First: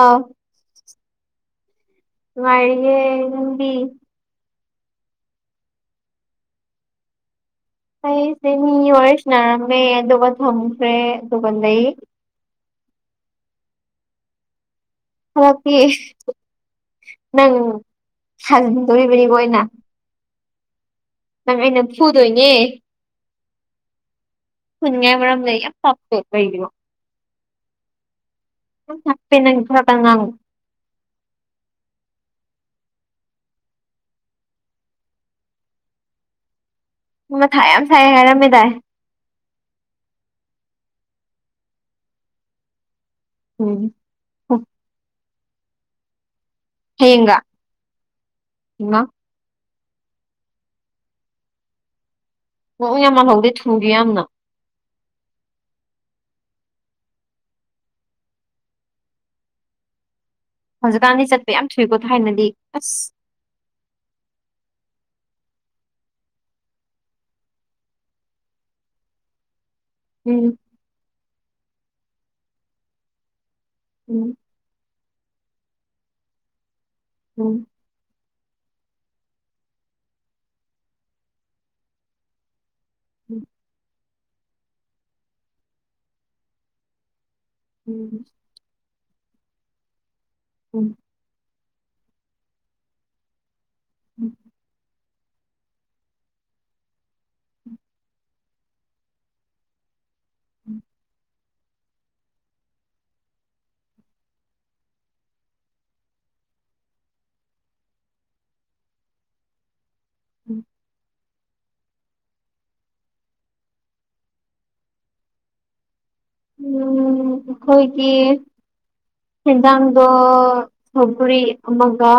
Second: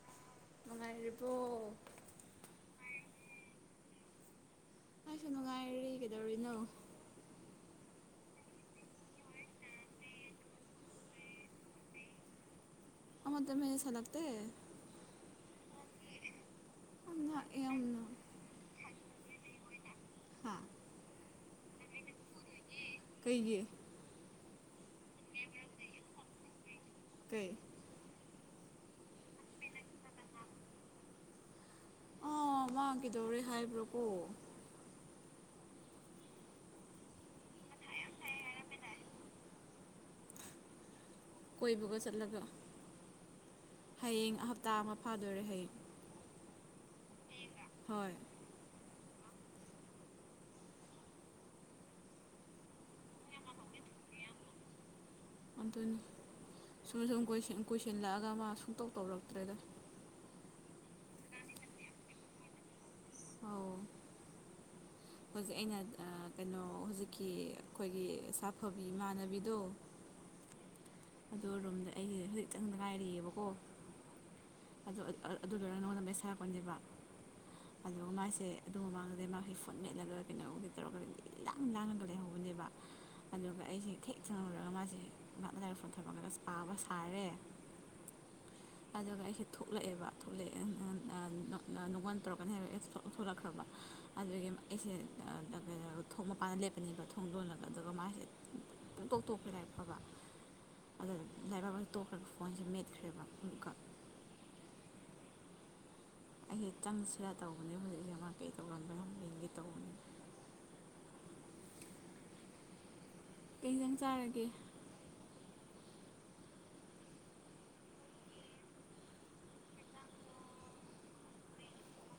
ꯑꯥ ꯅꯨꯡꯉꯥꯏꯔꯤꯕꯣ ꯅꯨꯡꯉꯥꯏꯔꯤꯌꯦ ꯅꯪꯗꯤ ꯑꯩꯁꯨ ꯅꯨꯡꯉꯥꯏꯔꯤ ꯀꯩꯗꯧꯔꯤꯅꯣ ꯑꯩꯁꯦ ꯃꯤ ꯋꯥꯔꯤ ꯁꯥꯅꯔꯝꯃꯦ ꯑꯗꯨꯒ ꯊꯝꯈ꯭ꯔꯦ ꯑꯗꯨꯒ ꯂꯩ ꯑꯃꯗ ꯃꯦꯁꯦꯁ ꯍꯜꯂꯛꯇꯦ ꯍꯜꯂꯛꯄꯤ ꯌꯥꯝ ꯅꯪ ꯂꯥꯛꯑꯦ ꯌꯥꯝꯅ ꯁꯟꯗꯣꯔꯤꯕꯅꯤꯀꯣ ꯑꯩꯅ ꯍꯥ ꯅꯪ ꯑꯩꯅ ꯐꯨꯗꯣꯏꯅꯦ ꯀꯩꯒꯤ ꯄꯨꯟꯌꯥꯃꯨꯂꯝ ꯂꯩ ꯄꯄ ꯀꯩꯣ ꯀꯦ ꯊꯄꯦ ꯅꯈꯗ ꯑ ꯑꯥ ꯃꯥ ꯀꯩꯗꯧꯔꯦ ꯍꯥꯏꯕ꯭ꯔꯣꯀꯣ ꯅ ꯃꯊꯥ ꯌꯥꯝ ꯁꯥꯏ ꯍꯥꯏꯔꯝꯃꯤꯗꯥꯏ ꯀꯣꯏꯕꯒ ꯆꯠꯂꯒ ꯍ ꯍꯌꯦꯡ ꯍꯞꯇꯥ ꯑꯃ ꯐꯥꯗꯣꯔꯦ ꯍꯌꯦꯡ ꯍꯦꯒ ꯍꯣꯏ ꯅꯣꯡ ꯌꯥꯝ ꯃꯥꯜꯍꯧꯗꯦ ꯊꯨꯒꯦ ꯌꯥꯝꯅ ꯑꯗꯨꯅꯤ ꯁꯨꯝ ꯁꯨꯝ ꯀꯣꯏꯁꯤꯜꯂꯛꯑꯒ ꯃꯥ ꯁꯨꯡꯇꯧ ꯇꯧꯔꯛꯇ꯭ꯔꯦꯗ ꯍꯧꯖꯤꯛꯀꯥꯟꯗꯤ ꯆꯠꯄ ꯌꯥꯝ ꯊꯨꯏꯀꯣ ꯊꯥꯏꯅꯗꯤ ꯑꯁ ꯑꯥꯎ ꯍꯧꯖꯤꯛ ꯑꯩꯅ ꯀꯩꯅꯣ ꯍꯧꯖꯤꯛꯀꯤ ꯑꯩꯈꯣꯏꯒꯤ ꯁꯥꯐꯕꯤ ꯏꯃꯥꯟꯅꯕꯤꯗꯣ ꯎꯝ ꯑꯗ ꯔꯣꯝꯗ ꯑꯩꯁ ꯍꯧꯖꯤꯛꯇꯪꯗ ꯉꯥꯏꯔꯤꯛꯑꯦꯕꯀꯣ ꯎꯝ ꯑꯗꯨ ꯂꯣꯏꯔ ꯅꯉꯣꯟꯗ ꯃꯦ ꯁꯥꯔꯛꯄꯅꯦꯕ ꯎꯝ ꯑꯗꯨꯒ ꯃꯥꯁꯦ ꯑꯗꯨ ꯃꯃꯥꯡꯗ ꯃꯥꯁ ꯐꯨꯠ ꯃꯦꯠꯂꯒ ꯀꯩꯅꯣꯒꯤ ꯇꯧꯔꯒ ꯂꯥꯡ ꯂꯥꯡꯉꯒ ꯂꯩꯍꯧꯕꯅꯦꯕ ꯑꯗꯨꯒ ꯑꯩꯁꯦ ꯊꯦꯛ ꯊꯪꯍꯨꯔꯒ ꯃꯥꯁꯤꯦ ꯉꯍꯥꯛꯅ ꯂꯥꯏꯔꯤꯛꯁꯨ ꯊꯃꯛꯂꯒ ꯄꯥꯕ ꯁꯥꯔꯦ ꯎꯝ ꯀ ꯖꯒꯥꯁꯦ ꯊꯣꯛꯂꯛꯑꯦꯕ ꯊꯣꯛꯂꯛꯑꯦ ꯎꯝ ꯎꯝ ꯅꯨꯡꯉꯣꯟꯜ ꯇꯧꯔꯛꯀꯅꯤ ꯍꯥꯏꯕ ꯊꯣꯛꯂꯛꯈ꯭ꯔꯕ ꯑꯗꯨꯗꯒꯤ ꯑꯩꯁꯦ ꯊꯣꯡ ꯃꯄꯥꯟꯗ ꯂꯦꯞꯄꯅꯤꯕ ꯊꯣꯡ ꯂꯣꯜꯂꯒ ꯑꯗꯨꯒ ꯃꯥꯁꯦꯣꯡ ꯇꯣꯛ ꯇꯣꯛꯄ ꯂꯥꯏꯔꯤꯛ ꯐꯕ ꯎꯝ ꯑꯗꯨꯗ ꯂꯥꯏꯕꯛꯕ ꯇꯣꯛꯈ꯭ꯔꯒ ꯐꯣꯟꯁꯦ ꯃꯦꯠꯈ꯭ꯔꯦꯕ ꯑꯃꯛꯈꯛ ꯑꯩꯦ ꯆꯪꯁꯤꯔꯥ ꯇꯧꯕꯅꯦ ꯍꯧꯖꯤꯛ ꯃꯄꯦ ꯇꯧꯔꯝꯗ꯭ꯔꯥ ꯕꯦꯡꯒꯤ ꯇꯧꯕꯅꯦ ꯎꯝ ꯀꯩꯖꯪ ꯆꯥꯔꯒꯦ ꯎꯝ ꯑꯩꯈꯣꯏꯒꯤ ꯁꯦꯟꯗꯥꯥꯡꯗ ꯁꯧꯒꯔꯤ ꯑꯃꯒ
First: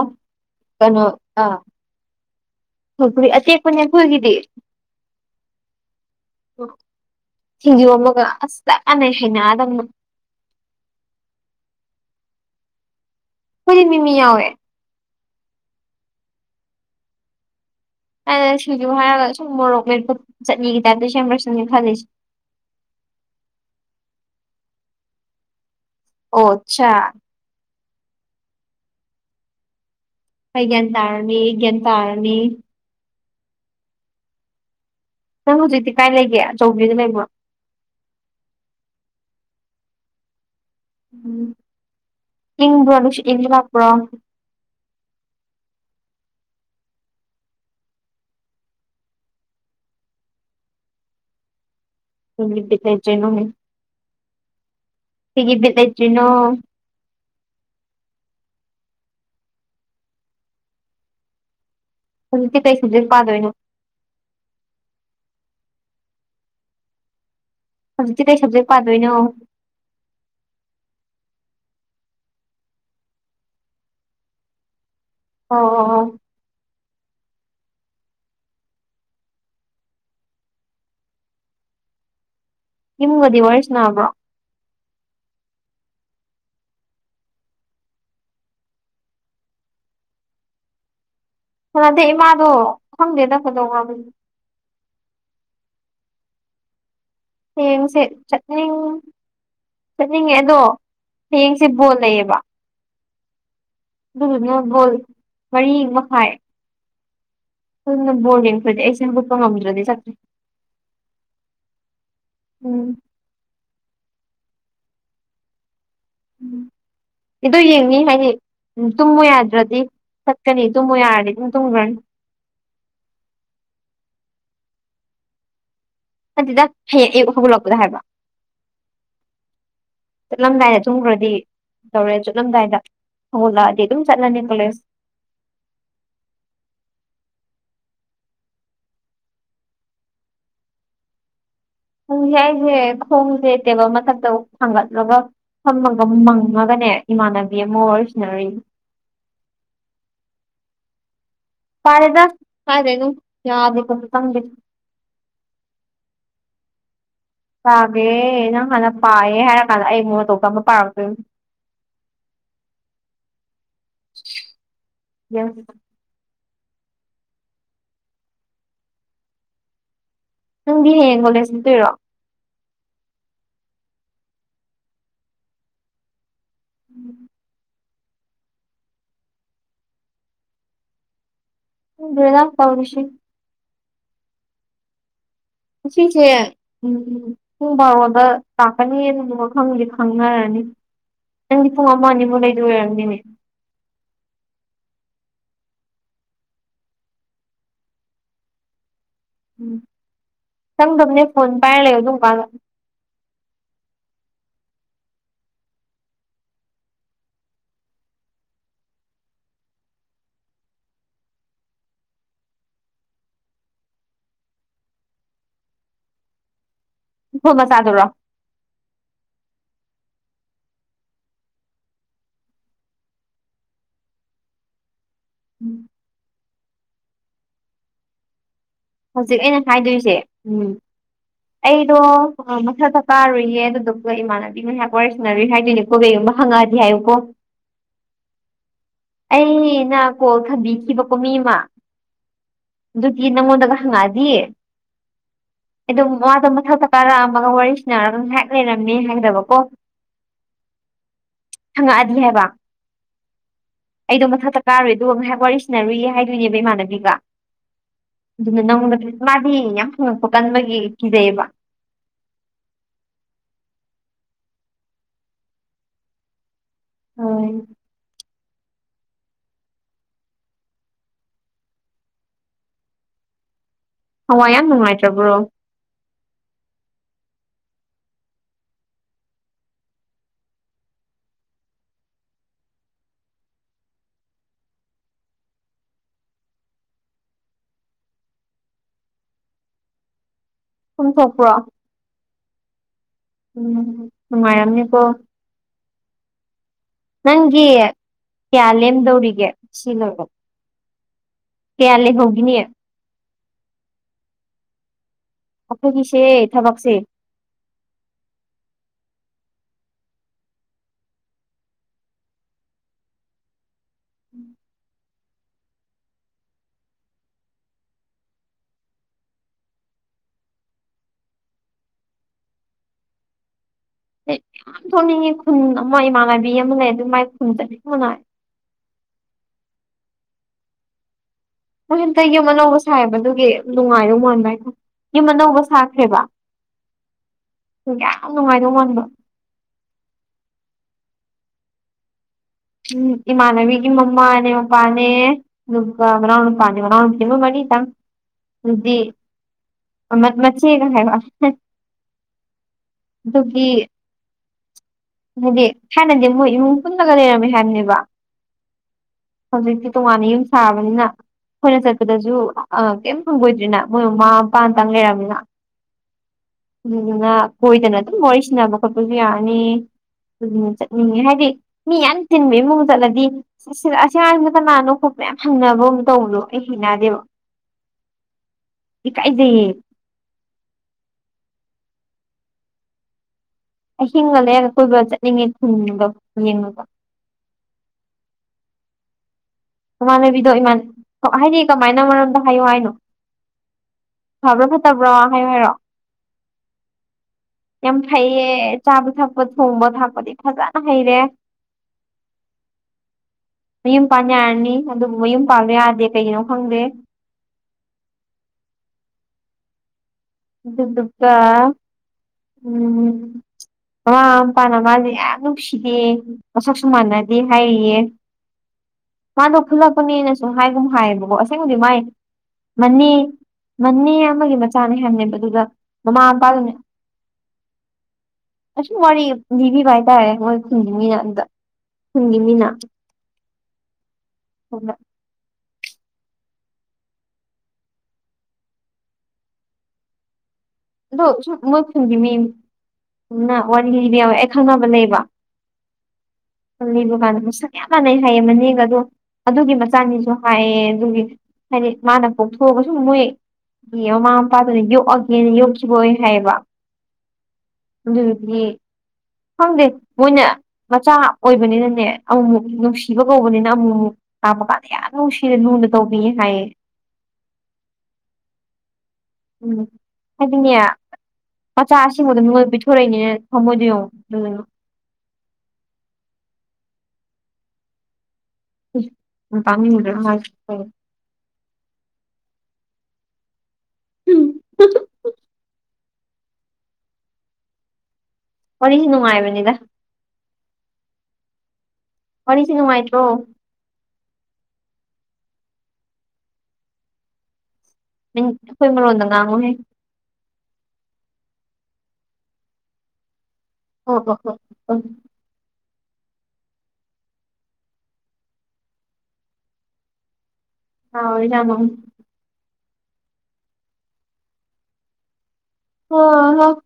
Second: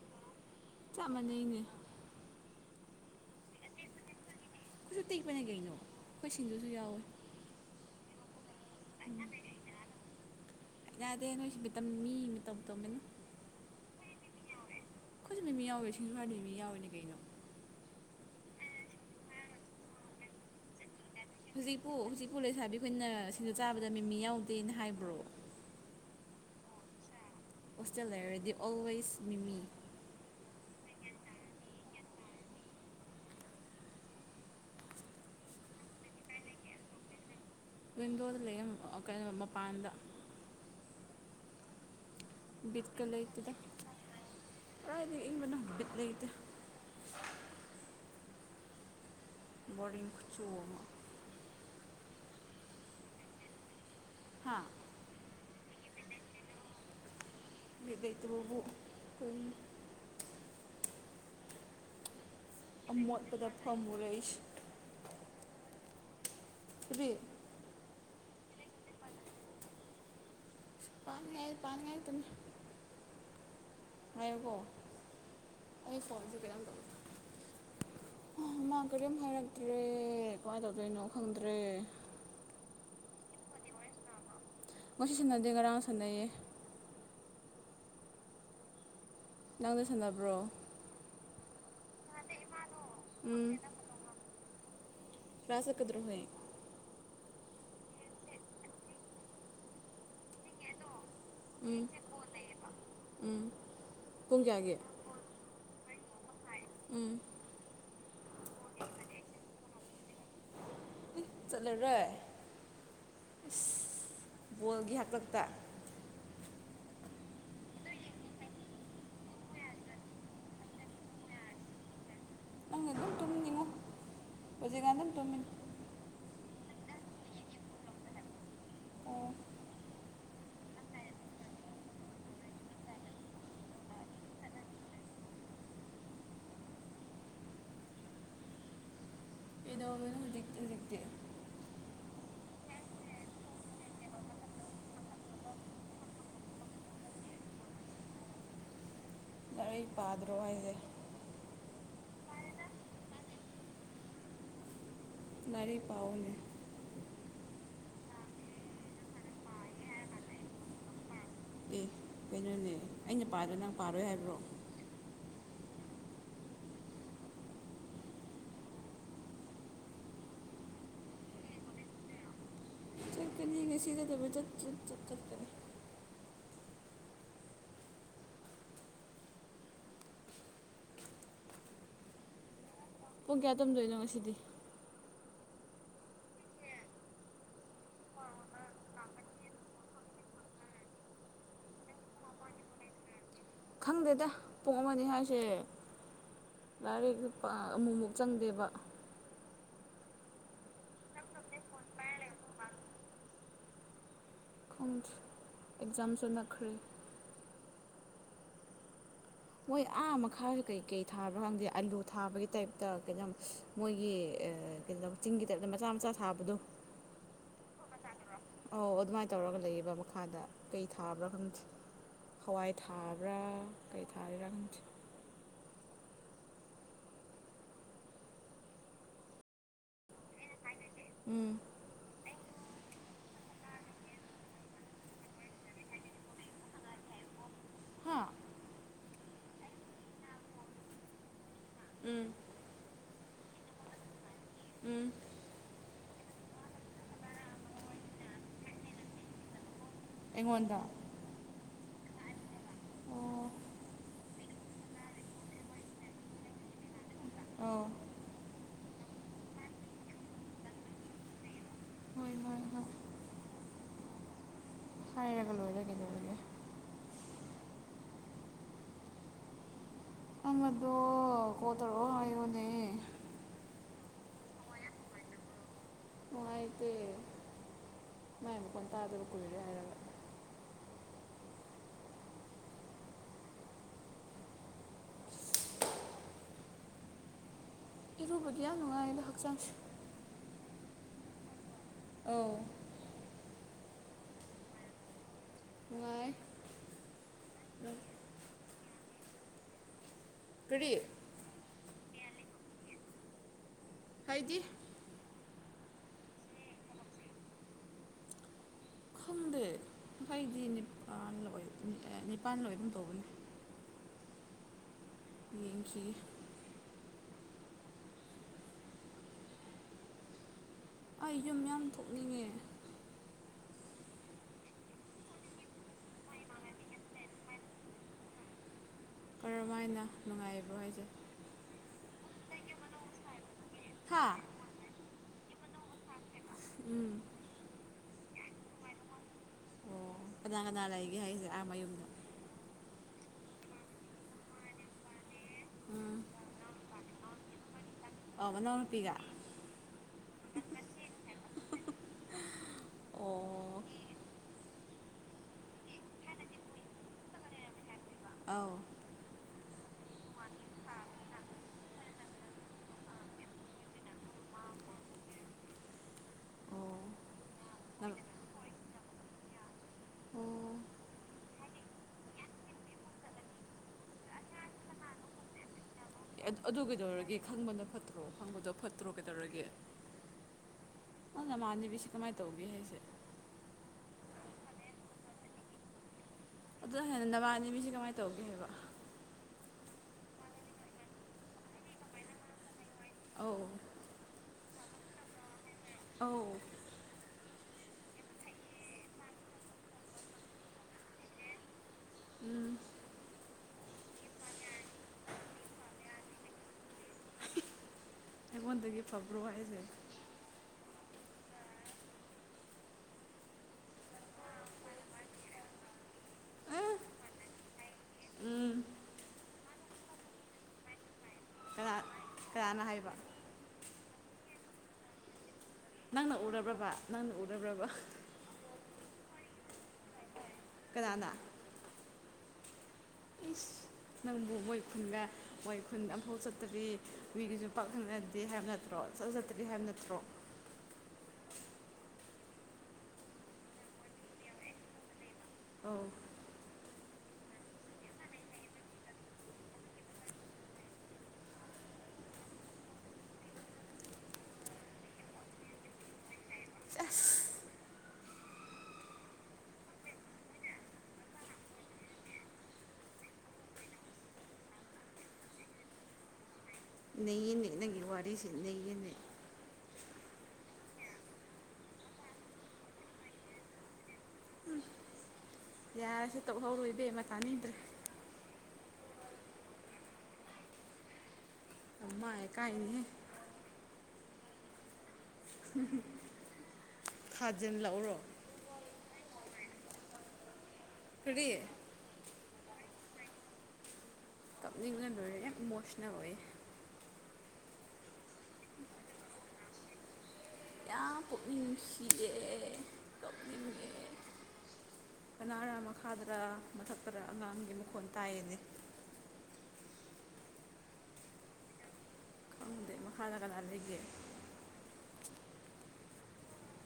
ꯀꯩꯅꯣ ꯆꯞ ꯑ ꯃꯥꯟꯅꯩꯅꯦ [unintelligible] ꯀꯈꯣꯏꯁꯨ ꯇꯦꯛꯄꯅꯦ ꯀꯩꯅꯣ ꯑꯩꯈꯣꯏ ꯁꯤꯡꯗꯨꯁꯨ ꯌꯥꯎꯋꯦ ꯍꯤꯖꯣ ꯑꯃꯒ ꯑꯁ ꯆꯛꯀꯥꯟꯅꯩ ꯍꯩꯅꯗꯕꯅ ꯌꯥꯗꯦ ꯅꯣꯏ ꯁꯃꯤꯇꯝ ꯃꯤ ꯃꯇꯧ ꯇꯧꯃꯤꯅꯤ ꯑꯩꯈꯣꯏꯗꯤ ꯃꯤꯃꯤ ꯌꯥꯎꯋꯦ ꯑꯩꯈꯣꯏꯁꯨ ꯃꯤꯃꯤ ꯌꯥꯎꯋꯦ ꯁꯤꯡꯖ ꯍꯠ ꯅꯨ ꯃꯤꯃꯤ ꯌꯥꯎꯋꯦꯅꯦ ꯀꯩꯅꯣ ꯑꯗꯨꯅ ꯁꯤꯁꯨ ꯍꯥꯏꯔꯒ ꯁꯨꯝ ꯃꯣꯔꯣꯛ ꯃꯦꯀ ꯆꯠꯅꯤꯒꯤ ꯇꯥꯏꯞꯇ ꯁꯦꯝ꯭ꯔ ꯍꯧꯖꯤꯛꯄꯨ ꯍꯧꯖꯤꯛꯄꯨ ꯂꯩꯁꯥꯕꯤ ꯑꯩꯈꯣꯏꯅ ꯁꯤꯡꯗ ꯆꯥꯕꯗ ꯃꯤꯃꯤ ꯌꯥꯎꯗꯦꯅ ꯍꯥꯏꯕ꯭ꯔꯣ ꯑꯣꯛꯁ ꯍꯣꯁꯇꯦꯜ ꯍꯥꯏꯔꯗꯤ ꯑꯣꯜꯋꯦꯁ ꯃꯤꯃꯤ ꯑꯩꯩ ꯒꯥꯟ ꯇꯥꯔꯅꯤ ꯒꯥꯟ ꯇꯥꯔꯅꯤ ꯅꯪ ꯍꯧꯖꯤꯛꯇꯤ ꯀꯥꯏ ꯂꯩꯒꯦ ꯑꯆꯧꯕꯤꯒ ꯂꯩꯕ꯭ꯔꯣ ꯋꯤꯟꯗꯣꯗ ꯂꯩꯔ ꯀꯩꯅꯣ ꯃꯄꯥꯟꯗ ꯎꯝ ꯏꯪꯕ꯭ꯔꯣ ꯅꯨꯡꯁꯤꯠ ꯑꯌꯤꯡꯕꯗꯤ ꯂꯥꯛꯄ꯭ꯔꯣ ꯀꯗꯥꯥꯏꯗ ꯏꯪꯕꯅꯣ ꯕꯤꯠ ꯂꯩꯇꯦ ꯕꯣꯔꯗꯤꯡ ꯊꯣꯛꯑꯕꯣ ꯗꯤ ꯀꯥꯏꯖꯩꯅꯣ ꯍꯥꯥ ꯁꯤꯒꯤꯕꯤꯠ ꯂꯩꯇ꯭ꯔꯤꯅꯣ ꯗꯕ ꯇ꯭ꯔꯕ ꯀ [inaudible] ꯃꯣꯗ ꯐꯃꯔꯁ ꯇꯦ ꯍꯧꯖꯤꯛꯇꯤ ꯀꯩ ꯁꯕꯖꯦꯛ ꯄꯥꯗꯣꯏꯅꯣ ꯄꯥꯟ ꯉꯥꯏ ꯄꯥꯟ ꯉꯥꯏ ꯇꯃꯤ ꯍꯥꯏꯕꯣ ꯑꯣ ꯑꯩ ꯑꯣ ꯐꯣꯟꯁꯨ ꯀꯌꯥꯝꯝꯕꯧꯣ ꯃꯥ ꯀꯔꯤꯝ ꯍꯥꯏꯔꯛꯇ꯭ꯔꯦ ꯀꯃꯥꯏꯅ ꯇꯧꯗꯣꯏꯅꯣ ꯈꯪꯗ꯭ꯔꯦ ꯌꯨꯝꯒꯗꯤ ꯋꯥꯔꯤ ꯁꯅꯅꯥꯕ꯭ꯔꯣ ꯀꯣꯏ ꯁꯤ ꯁꯥꯟꯅꯗꯦ ꯉꯔꯥꯡ ꯁꯥꯟꯅꯩꯌꯦ ꯅꯪꯅ ꯁꯥꯟꯅꯕ꯭ꯔꯣ ꯍꯗꯦ ꯏꯃꯥꯗꯣ ꯈꯪꯗꯦꯗ ꯀꯩꯗꯧꯕꯅꯤ ꯇ꯭ꯔꯥꯁꯥ ꯀꯗ꯭ꯔꯣꯌꯦ ꯡꯁꯦ ꯆꯠꯅꯤꯡ ꯆꯠꯅꯤꯡꯉꯦ ꯑꯗꯣ ꯍꯌꯦꯡꯁꯦ ꯎꯝ ꯕꯣꯜ ꯂꯩꯌꯦꯕ ꯎꯝ ꯄꯨꯡ ꯑꯗꯨꯗꯨꯅ ꯀꯌꯥꯒꯤ ꯕꯣꯜ ꯃꯔꯤ ꯃꯈꯥꯏ ꯎꯝ ꯅꯤꯡ ꯑꯦꯁ ꯕꯨꯛ ꯑꯃꯗꯤ ꯆꯦ ꯆꯠꯂꯔꯦ ꯎꯝ ꯐ ꯕꯣꯜꯒꯤ ꯍꯥꯛꯇꯛꯇ [inaudible] ꯏꯗꯣ ꯌꯦꯡꯅꯤ ꯍꯥꯏꯗꯤ ꯇꯨꯝꯃꯨ ꯌꯥꯗ꯭ꯔꯗꯤ ꯆꯠꯀꯅꯤ ꯇꯨꯝꯃꯨ ꯌꯥꯔꯗꯤ ꯑꯗꯨꯝ ꯇꯨꯝꯈ꯭ꯔꯅꯤ ꯍꯧꯖꯤꯦꯒ ꯅ ꯇꯃꯤ ꯑꯗꯨꯗ ꯍꯌꯦ ꯑꯌꯨ ꯋꯥꯈꯒꯠꯂꯛꯄꯗ ꯍꯥꯏꯕ ꯑꯣ ꯆꯠꯂꯝꯗꯥꯏꯗ ꯑꯗꯨꯨꯝꯈ꯭ꯔꯗꯤ ꯇꯧꯔꯦ ꯆꯠꯂꯝꯗꯥꯏꯗ ꯍꯧꯒꯠꯂꯛꯑꯗꯤ ꯑꯗꯨꯝ ꯆꯠꯂꯅꯤ ꯀꯣꯂꯦꯖ ꯀꯩꯗꯧꯕꯧꯕꯅ ꯍꯧꯖꯤꯛꯇ ꯍꯧꯖꯤꯛꯇꯤ ꯄꯣꯡꯁꯦ ꯑꯩꯁꯦ ꯈꯣꯡꯁꯦ ꯇꯦꯕ ꯃꯊꯛꯇ ꯍꯥꯡꯒꯠꯂꯒ ꯐꯝꯃꯒ ꯃꯪꯉꯒꯅꯦ ꯏꯃꯥꯟꯅꯕꯤ ꯑꯃ ꯑꯣꯏꯁꯤꯅꯔꯤ ꯂꯥꯏꯔꯛ ꯄꯥꯗ꯭ꯔꯣ ꯍꯥꯏꯁꯦ ꯄꯥꯔꯦꯗ ꯍꯥꯏꯗꯦꯅ ꯌꯥ ꯇꯝꯦ ꯂꯔꯤꯛ ꯄꯥꯎꯅꯦ ꯄꯥꯒꯦ ꯅꯪ ꯍꯥꯟꯅ ꯄꯥꯌꯦꯦ ꯍꯥꯏꯔ ꯀꯥꯟꯗ ꯑꯩ ꯃꯉꯛ ꯃꯇꯇꯧꯇ ꯑꯃ ꯄꯥꯔꯛꯇꯣꯏꯅ ꯑꯦ ꯀꯩꯅꯣꯅꯦ ꯑꯩꯅ ꯄꯥꯗ ꯅꯪ ꯄꯥꯔꯣꯏ ꯍꯥꯏꯕ꯭ꯔꯣ ꯌꯦ ꯅꯪꯗꯤ ꯍꯌꯦꯡ ꯀꯣꯂꯦꯖ ꯅꯠꯇꯣꯏꯔꯣ ꯁꯤꯒꯦ ꯁꯤꯒꯗꯕꯤ ꯆꯠ ꯆꯠ ꯆꯠꯀꯅꯤ ꯎꯝ ꯎꯗ ꯂ ꯇꯧ ꯅꯤꯁꯤ ꯄꯨꯡ ꯀꯌꯥ ꯇꯝꯗꯣꯏꯅꯣ ꯉꯁꯤꯗꯤ ꯁꯤꯁꯦ ꯎꯝ ꯄꯨꯡ ꯕꯥꯔꯣꯗ ꯇꯥꯛꯀꯅꯤ ꯋꯥꯪꯁ ꯈꯪꯅꯔꯅꯤ ꯅꯪꯗꯤ ꯄꯨꯡ ꯑꯃ ꯑꯅꯤꯃꯨꯛ ꯂꯩꯗ ꯑꯣꯏꯔꯝꯅꯤꯅꯦ ꯅꯪꯗꯦꯗ ꯄꯣꯛꯑꯝꯃꯅꯤ ꯍꯥꯏꯁꯦ ꯂꯥꯏꯔꯤꯛꯇ ꯑꯃꯨꯛꯃꯨꯛ ꯆꯪꯗꯦꯕ ꯎꯝ ꯁꯪ ꯇꯝꯅꯦ ꯐꯣꯟ ꯄꯥꯏ ꯂꯩ ꯑꯗꯨ ꯀꯒ ꯣꯡ ꯑꯦꯛꯖꯥꯝꯁꯨ ꯅꯛꯈ꯭ꯔꯦ ꯃꯣꯏ ꯑꯥ ꯃꯈꯥꯗ ꯀꯩꯀꯩ ꯊꯥꯕꯅ‌ꯣ ꯈꯪꯗꯦ ꯑꯂꯨ ꯊꯥꯕꯒꯤ ꯇꯥꯏꯞꯇ ꯀꯩꯅ‌ꯣ ꯃꯣꯏꯒꯤ ꯀꯩꯅ‌ꯣ ꯆꯤꯡꯒꯤ ꯇꯥꯏꯞꯇ ꯃꯆꯥ ꯃꯆꯥ ꯁꯥꯕꯗꯣ [unintelligible] ꯃꯆꯥꯗꯨꯔꯣ ꯑꯧ ꯑꯗꯨꯃꯥꯏꯅ ꯇꯧꯔꯒ ꯂꯩꯌ‌ꯦꯕ ꯃꯈꯥꯗ ꯀꯩ ꯊꯥꯕꯅ‌ꯣ ꯈꯪꯗꯦ ꯍꯋꯥꯏ ꯊꯥꯕ꯭ꯔꯥ ꯀꯩ ꯊꯥꯔꯤꯔꯥ ꯈꯪꯗ‌ꯦ ꯍꯧꯖꯤꯛ ꯑꯩꯅ ꯍꯥꯏꯗꯣꯏꯁꯦ ꯎꯝ ꯎꯝ ꯑꯩꯗꯣ ꯑ ꯃꯊꯛꯇ ꯀꯥꯔꯨꯏꯌꯦ ꯑꯗꯨꯗꯨꯒ ꯏꯃꯥꯟꯅꯕꯤ ꯉꯥꯏꯍꯥꯛ ꯋꯥꯔꯤ ꯁꯥꯟꯅꯔꯨꯏ ꯍꯥꯏꯗꯣꯏꯅꯦꯀꯣ ꯀꯩꯒꯨꯝꯕ ꯍꯪꯉꯛꯑꯗꯤ ꯍꯥꯏꯌꯨꯀꯣ ꯍꯥ ꯑꯩꯅ ꯀꯣꯜ ꯊꯝꯕꯤꯈꯤꯕꯀꯣ ꯃꯤ ꯑꯃ ꯎꯝ ꯑꯗꯨꯗꯤ ꯅꯪꯉꯣꯟꯗꯒ ꯍꯪꯉꯛꯑꯗꯤ [unintelligible] ꯑꯗꯨꯝ ꯃꯥꯗꯣ ꯃꯊꯛꯇ ꯀꯥꯔꯛꯑꯝꯃꯒ ꯋꯥꯔꯤ ꯁꯥꯟꯅꯔꯒ ꯉꯥꯏꯍꯥꯛ ꯂꯩꯔꯝꯃ‌ꯦ ꯍꯥꯏꯒꯗꯕꯀꯣ ꯑꯩꯉꯣꯟꯗ ꯍꯪꯉꯛꯑꯗꯤ ꯍꯥꯏꯕ ꯑꯣ ꯑꯩꯗꯣ ꯃꯊꯛꯇ ꯀꯥꯔꯨꯏ ꯑꯗꯨꯒ ꯉꯥꯏꯍꯥꯛ ꯋꯥꯔꯤ ꯁꯥꯟꯅꯔꯨꯏꯌꯦ ꯍꯥꯏꯗꯣꯏꯅꯦꯕ ꯏꯃꯥꯟꯅꯕꯤꯒ ꯑꯣ ꯑꯗꯨꯅ ꯅꯪꯉꯣꯟꯗ ꯃꯥꯗꯤ ꯌꯥꯝ ꯍꯪꯉꯛꯄ ꯀꯟꯕꯒꯤ ꯀꯤꯖꯩ‌ꯌ‌ꯦꯕ ꯍꯣꯏ ꯍꯣꯏ ꯍꯣꯏ ꯍꯥꯏꯔꯒ ꯂꯣꯏꯔꯦ ꯀꯩꯗꯧꯔꯒ‌ꯦ ꯍ‌ꯣꯏ ꯅꯪ ꯑꯗ‌ꯣ ꯀꯣꯜ ꯇꯧꯔꯛꯑꯣ ꯍꯥꯏꯌ‌ꯣꯅ‌ꯦ ꯊꯋꯥꯏ ꯌꯥꯝ ꯅꯨꯡꯉꯥꯏꯇ꯭ꯔꯕ꯭ꯔꯣ ꯅꯨꯡꯉꯥꯏꯇ‌ꯦ ꯃꯅꯥ ꯐ‌ꯣꯟ ꯄꯥꯏꯗꯕ ꯀꯨꯏꯔ‌ꯦ ꯍꯥꯏꯔꯒ ꯏꯔꯨꯕꯗꯤ ꯌꯥꯝ ꯅꯨꯡꯉꯥꯏꯌꯦꯗ ꯍꯛꯆꯥꯡꯁꯦ ꯆꯨꯝꯊꯣꯛꯄ꯭ꯔꯣ ꯑꯧ ꯎꯝ ꯅꯨꯡꯉꯥꯏꯔꯝꯅꯤꯀꯣ ꯅꯨꯡꯉꯥꯏꯌ‌ꯦ ꯅꯪꯒꯤ ꯀꯌꯥ ꯂꯦꯝꯗꯧꯔꯤꯒꯦ ꯁꯤ ꯂꯣꯏ ꯀꯔꯤ ꯀꯌꯥ ꯂꯩꯍꯧꯒ‌ꯦꯅ‌ꯦ ꯍꯥꯏꯗꯤ ꯑꯩꯈꯣꯏꯒꯤꯁꯦ ꯊꯕꯛꯁꯦ ꯈꯪꯗꯦ ꯑꯩꯗꯤ ꯅꯤꯄꯥꯥꯟ ꯂꯣꯏ ꯅꯤꯄꯥꯥꯟ ꯂꯣꯏ ꯒꯨꯝ ꯇꯧꯕꯅꯤ ꯌꯦꯡꯁꯤ ꯑꯩ ꯌꯨꯝ ꯌꯥꯝ ꯊꯣꯛꯅꯤꯡꯉꯦ ꯌꯨꯝ ꯊꯣꯛꯅꯤꯡꯉ‌ꯦ ꯈꯨꯟ ꯑꯃ ꯏꯃꯥꯟꯅꯕꯤ ꯑꯃ ꯂꯩ ꯑꯗꯨ ꯃꯥꯏ ꯈꯨꯟ ꯆꯠꯅꯤꯡꯕꯅ ꯀꯔꯝ ꯍꯥꯏꯅ ꯅꯨꯡꯉꯥꯏꯕꯔ‌ꯣ ꯍꯥꯏꯖ‌ꯦ ꯃ‌ꯣꯏ ꯍꯟꯗꯛ ꯌꯨꯝ ꯑꯅꯧꯕ ꯁꯥꯥꯏꯌꯦꯕ ꯑꯗꯨꯒꯤ ꯅꯨꯡꯉꯥꯏꯗꯧ ꯃꯥꯟꯕ ꯍꯥꯏꯇꯔ‌ꯦ ꯌꯨꯝ ꯑꯅꯧꯕ ꯁꯥꯈ꯭ꯔꯦꯕ ꯎꯝ ꯌꯥꯝ ꯅꯨꯡꯉꯥꯏꯗꯧ ꯃꯥꯟꯕ ꯀꯅꯥ ꯀꯅꯥ ꯂꯩꯒꯦ ꯍꯥꯏꯁꯦ ꯑꯥ ꯃꯌꯨꯝꯗ ꯎꯝ ꯏꯃꯥꯟꯅꯕꯤꯒꯤ ꯃꯃꯥꯅꯦ ꯃꯄꯥꯅꯦ ꯑꯗꯨꯒ ꯃꯅꯥꯎꯅꯨꯄꯥ ꯅ‌ꯦ ꯃꯅꯥꯎꯅꯨꯄꯤ ꯅ‌ꯦ ꯃ‌ꯣꯏ ꯃꯔꯤꯗꯪ ꯑꯗꯨꯗꯤ ꯃ ꯃꯆ‌ꯦ ꯍꯥꯏꯕ ꯑꯗꯨꯒꯤ ꯍꯥꯏꯗꯤ ꯊꯥꯏꯅꯗꯤ ꯃꯣꯏ ꯏꯃꯨꯡ ꯄꯨꯜꯂꯒ ꯂꯩꯔꯝꯃꯦ ꯍꯥꯏꯕꯅ‌ꯦꯕ ꯑꯥꯎ ꯍꯧꯖꯤꯛꯇꯤ ꯇꯣꯉꯥꯟꯅ ꯌꯨꯝ ꯁꯥꯕꯅꯤꯅ ꯑꯩꯈꯣꯏꯅ ꯆꯠꯄꯗꯁꯨ ꯑ ꯀꯩꯝ ꯐꯪꯒꯣꯏꯗ꯭ꯔꯤꯅ ꯃꯣꯏ ꯃꯃꯥ ꯃꯄꯥ ꯑꯇꯥꯡ ꯂꯩꯔꯝꯃꯤꯅ ꯑꯗꯨꯗꯨꯅ ꯀꯣꯏꯗꯅ ꯑꯗꯨꯝ ꯋꯥꯔꯤ ꯁꯥꯟꯅꯕ ꯈꯣꯠꯄꯁꯨ ꯌꯥꯔꯅꯤ ꯎꯝ ꯆꯠꯅꯤꯡꯉꯦ ꯍꯥꯏꯗꯤ ꯃꯤ ꯌꯥꯝ ꯇꯤꯟꯕ ꯏꯃꯨꯡꯗ ꯆꯠꯂꯗꯤ ꯑꯁ ꯑꯁꯤ ꯑꯉꯥꯡꯖꯤꯅ ꯀꯅꯥꯅꯣ ꯈꯣꯠꯄ ꯌꯥꯝ ꯍꯪꯅꯕ ꯑꯃ ꯇꯧꯕꯗꯣ ꯑꯦ ꯑꯩ ꯑꯗꯨ ꯍꯩꯅꯗꯦꯕ ꯀꯩꯗꯧꯔꯒꯦ ꯈꯪꯕꯅ ꯐꯠꯇ꯭ꯔꯣ ꯈꯪꯕꯗꯣ ꯐꯠꯇ꯭ꯔꯣ ꯀꯩꯗꯧꯔꯒꯦ ꯏꯀꯥꯏꯖꯩꯌꯦ ꯅꯪ ꯅꯃꯥꯟꯅꯕꯤꯁꯤ ꯀꯃꯥꯏ ꯇꯧꯒꯦ ꯍꯥꯏꯁꯦ ꯑꯍꯤꯡꯒ ꯂꯦꯛꯑꯒ ꯀꯣꯏꯕ ꯆꯠꯅꯤꯡꯉꯦ ꯈꯨꯟꯗꯣ ꯌꯦꯡꯉꯒ ꯑꯗꯨ ꯍꯦꯟꯅ ꯅꯕꯥꯅꯕꯤꯁꯤ ꯀꯃꯥꯏ ꯇꯧꯒꯦ ꯍꯥꯏꯕ ꯏꯃꯥꯟꯅꯕꯤꯗꯣ ꯏꯃꯥꯟ ꯍꯥꯏꯗꯤ ꯀꯃꯥꯏꯅ ꯃꯔꯝꯗꫭ ꯍꯥꯏꯌꯣ ꯍꯥꯏꯅꯣ ꯑꯧ ꯐꯕ꯭ꯔꯥ ꯐꯠꯇꯕ꯭ꯔꯥ ꯍꯥꯏꯌꯣ ꯍꯥꯏꯔꯣ ꯑꯧ ꯌꯥꯝ ꯐꯩꯌꯦ ꯆꯥꯕ ꯊꯛꯄ ꯊꯣꯡꯕ ꯊꯥꯛꯄꯗꯤ ꯐꯖꯅ ꯍꯩꯔꯦ ꯎꯝ ꯃꯌꯨꯝ ꯄꯥꯟ ꯌꯥꯔꯅꯤ ꯑꯗꯨꯕꯨ ꯃꯌꯨꯝ ꯄꯥꯟꯕ ꯌꯥꯗꯦ ꯀꯩꯒꯤꯅꯣ ꯈꯪꯗꯦ ꯑꯩꯉꯣꯟꯗꯒꯤ ꯐꯕ꯭ꯔꯣ ꯍꯥꯏꯁꯦ ꯑꯗꯨꯗꯨꯒ ꯎꯝ ꯃꯃꯥ ꯃꯄꯥꯅ ꯃꯥꯁꯦ ꯌꯥꯝ ꯅꯨꯡꯁꯤꯗꯦ ꯃꯁꯛꯁꯨ ꯃꯥꯟꯅꯗꯦ ꯍꯥꯏꯔꯤꯌꯦ ꯃꯥꯗꯣ ꯈꯨꯜꯂꯛꯄꯅꯦꯅꯁꯨ ꯍꯥꯏꯒꯨꯝ ꯍꯥꯏꯌꯦꯕꯀꯣ ꯑꯁꯦꯡꯕꯗꯤ ꯃꯥꯏ ꯃꯅꯦ ꯃꯅꯦ ꯑꯃꯒꯤ ꯃꯆꯥꯅꯦ ꯍꯥꯏꯕꯅꯦꯕ ꯑꯗꯨꯗ ꯃꯃꯥ ꯅꯪꯅ ꯃꯄꯥꯗꯨꯅ ꯎꯔꯕ꯭ꯔꯕ ꯅꯪꯅ ꯎꯔꯕ꯭ꯔꯕ ꯑꯁꯨꯝ ꯋꯥꯔꯤ ꯂꯤꯕꯤꯕ ꯍꯥꯏꯇꯥꯔꯦ ꯃꯣꯏ ꯈꯨꯟꯒꯤ ꯃꯤꯅ ꯑꯗ ꯈꯨꯟꯒꯤ ꯃꯤꯅ ꯅꯪꯕꯨ ꯃꫭꯏ ꯈꯨꯟꯗ ꯃꯣꯏ ꯈꯨꯟ ꯑꯝꯐꯥꯎ ꯆꯠꯇ꯭ꯔꯤ ꯃꯤꯒꯤꯁꯨ ꯄꯥꯛꯊꯪꯅꯗꯦ ꯍꯥꯏꯕ ꯅꯠꯇ꯭ꯔꯣ ꯆꯠꯂ ꯆꯠꯇ꯭ꯔꯤ ꯍꯥꯏꯕ ꯅꯠꯇ꯭ꯔꯣ ꯑꯗꯣ ꯁꯨꯝ ꯃꯣꯏ ꯈꯨꯟꯒꯤ ꯃꯤꯅ ꯋꯥꯔꯤ ꯂꯤꯕ ꯌꯥꯎꯋꯦ ꯑꯩ ꯈꯪꯅꯕ ꯂꯩꯕ ꯑꯧ ꯂꯤꯕ ꯀꯥꯟꯗ ꯃꯁꯛ ꯌꯥꯝ ꯃꯥꯟꯅꯩ ꯍꯥꯏꯌꯦ ꯃꯅꯦꯒ ꯑꯗꯣ ꯑꯗꯨꯒꯤ ꯃꯆꯥꯅꯤꯁꯨ ꯍꯥꯏꯌꯦ ꯑꯗꯨꯒꯤ ꯍꯥꯏꯗꯤ ꯃꯥꯅ ꯄꫭꯛꯊꯣꯛꯑꯒꯁꯨꯨꯝ ꯃꯣꯏ ꯌꯦ ꯃꯃꯥ ꯃꯄꯥꯗꯨꯅ ꯌꯣꯛꯑꯒꯦꯅ ꯌꯣꯛꯈꯤꯕꯣꯏ ꯍꯥꯏꯌꯦꯕ ꯑꯗꯨꯗꯨꯗꯤ ꯈꯪꯗꯦ ꯃꯣꯏꯅ ꯃꯆꯥ ꯑꯣꯏꯕꯅꯤꯅꯅꯦ ꯑꯃꯨꯃꯨꯛ ꯅꯨꯡꯁꯤꯕ ꯀꯧꯕꯅꯤꯅ ꯑꯃꯨꯃꯨꯛ ꯀꯥ ꯃꯀꯥꯗ ꯌꯥꯝ ꯅꯨꯡꯁꯤꯅ ꯂꯨꯅ ꯇꯧꯕꯤꯌꯦ ꯍꯥꯏꯌꯦ ꯅꯩꯌꯦꯅꯦ ꯅꯪꯒꯤ ꯋꯥꯔꯤꯁꯦ ꯅꯌꯦꯅꯦ ꯎꯝ ꯍꯥꯏꯗꯤꯅꯦ ꯃꯆꯥ ꯑꯁꯤꯡꯕꯗꫭ ꯃꯤꯉꯣꯟꯗ ꯄꯤꯊꯣꯔꯛꯏꯅꯦ ꯊꯝꯃꯣꯏꯗꫭ ꯌꯦꯡꯉꯣ ꯑꯗꯨ ꯌꯥꯔꯦꯁꯦ ꯇꫭꯛꯍꯧꯔꯣ ꯏꯕꯦꯝꯃ ꯇꯥꯅꯤꯡꯗ꯭ꯔꯦ [unintelligible] ꯅꯃꯥꯏꯒ ꯀꯥꯏꯅꯤꯍꯦ [unintelligible] ꯊꯥꯖꯤꯟ ꯂꯛꯎꯔꯣ ꯋꯥꯔꯤ ꯅꯨꯡꯉꯥꯏꯕꯅꯤꯗ ꯀꯔꯤ ꯋꯥꯔꯤꯁꯤ ꯅꯨꯡꯉꯥꯏꯇ꯭ꯔꯣ ꯀꯞꯅꯤꯡꯉ ꯂꯣꯏꯔꯦꯍꯦ ꯏꯃꯣꯁꯅꯦꯜ ꯑꯣꯏꯌꯦ ꯅꯪ ꯑꯩꯈꯣꯏ ꯃꯔꯣꯟꯗ ꯉꯥꯡꯉꯨꯍꯦ ꯌꯥꯝ ꯄꯨꯛꯅꯤꯡ ꯅꯨꯡꯁꯤꯌꯦ ꯀꯞꯅꯤꯡꯉꯦ ꯍꫭ ꯍꯣ ꯍꯣꯏ ꯎꯝ ꯀꯅꯥꯔ ꯃꯈꯥꯗꯔ ꯃꯊꯛꯇꯔ ꯑꯉꯥꯡꯒꯤ ꯃꯈꯣꯟ ꯇꯥꯏꯌꯦꯅꯦ ꯑ ꯑꯣꯏꯔꯃ [inaudible] [unintelligible] ꯃꯈꯗ ꯀꯥꯅ ꯂꯩꯒꯦ ꯑꯣ ꯍ [unintelligible] [inaudible]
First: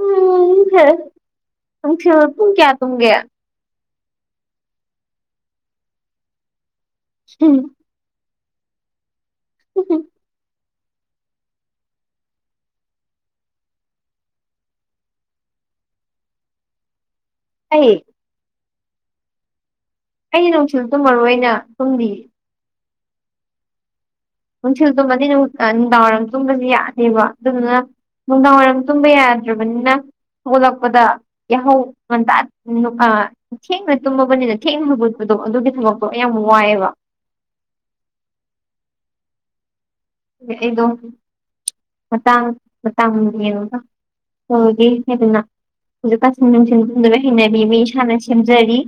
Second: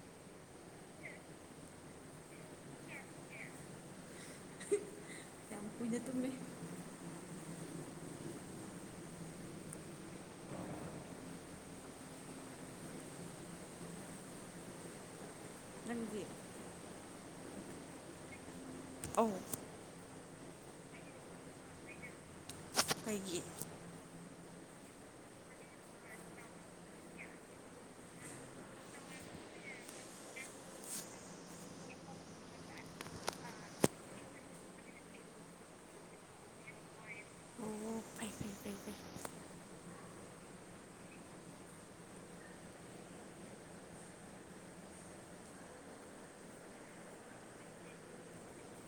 ꯎꯝ ꯎ ꯐꯔꯪ ꯄꯨꯡ ꯀꯌꯥ ꯇꯝꯒꯦ ꯌꯥꯝ ꯀꯨꯏꯅ ꯇꯨꯝꯃꯦ ꯎꯝ [unintelligible] [inaudible] ꯎꯝ ꯍꯨꯝ [unintelligible] [inaudible] ꯅꯪꯒꯤ ꯑꯩ ꯑ [unintelligible] [inaudible] ꯑꯩ ꯅꯨꯡꯁꯤꯜ ꯇꯨꯝꯃꯣꯏꯅ ꯇꯨꯝꯗꯤ ꯑꯩꯈꯣꯏꯒꯤ ꯅꯨꯡꯊꯤꯜ ꯆꯨꯝꯕꯗꯤ ꯅꯨꯡꯗꯥꯡ ꯋꯥꯏꯔꯝ ꯆꯨꯝꯕꯕꯁꯤ ꯌꯥꯅꯦꯦꯕ ꯑꯗꯨꯗꯨꯅ ꯅꯨꯡꯗꯥꯡꯋꯥꯏꯔꯝ ꯇꯨꯝꯕ ꯌꯥꯗ꯭ꯔꯕꯅꯤꯅ ꯊꯣꯛꯂꯛꯄꯗ ꯌꯥꯍꯧ ꯉꯟꯇꯥ ꯑ ꯊꯦꯡꯅ ꯇꯨꯝꯃꯕꯅꯤꯅ ꯊꯦꯡꯅ ꯍꯧꯒꯠꯄꯗꯣ ꯑꯗꯨꯒꯤ ꯊꯕꯛꯇꯣ ꯌꯥꯝ ꯋꯥꯏꯑꯦꯕ ꯑꯣ ꯐꯩ ꯐꯩ ꯐꯩ ꯐꯩ ꯑꯩꯗꯣ ꯃꯇꯥꯡ ꯃꯇꯥꯡꯅꯤ ꯑꯗꯨꯒ ꯇꯧꯒꯦ ꯍꯥꯏꯗꯅ ꯍꯧꯖꯤꯛꯀꯥꯁꯤꯟ ꯅꯨꯡꯊꯤ ꯊꯨꯝꯗꯨꯕ ꯍꯩꯅꯕꯤ ꯃꯤ ꯏꯁꯥꯅ ꯁꯦꯝꯖꯔꯤ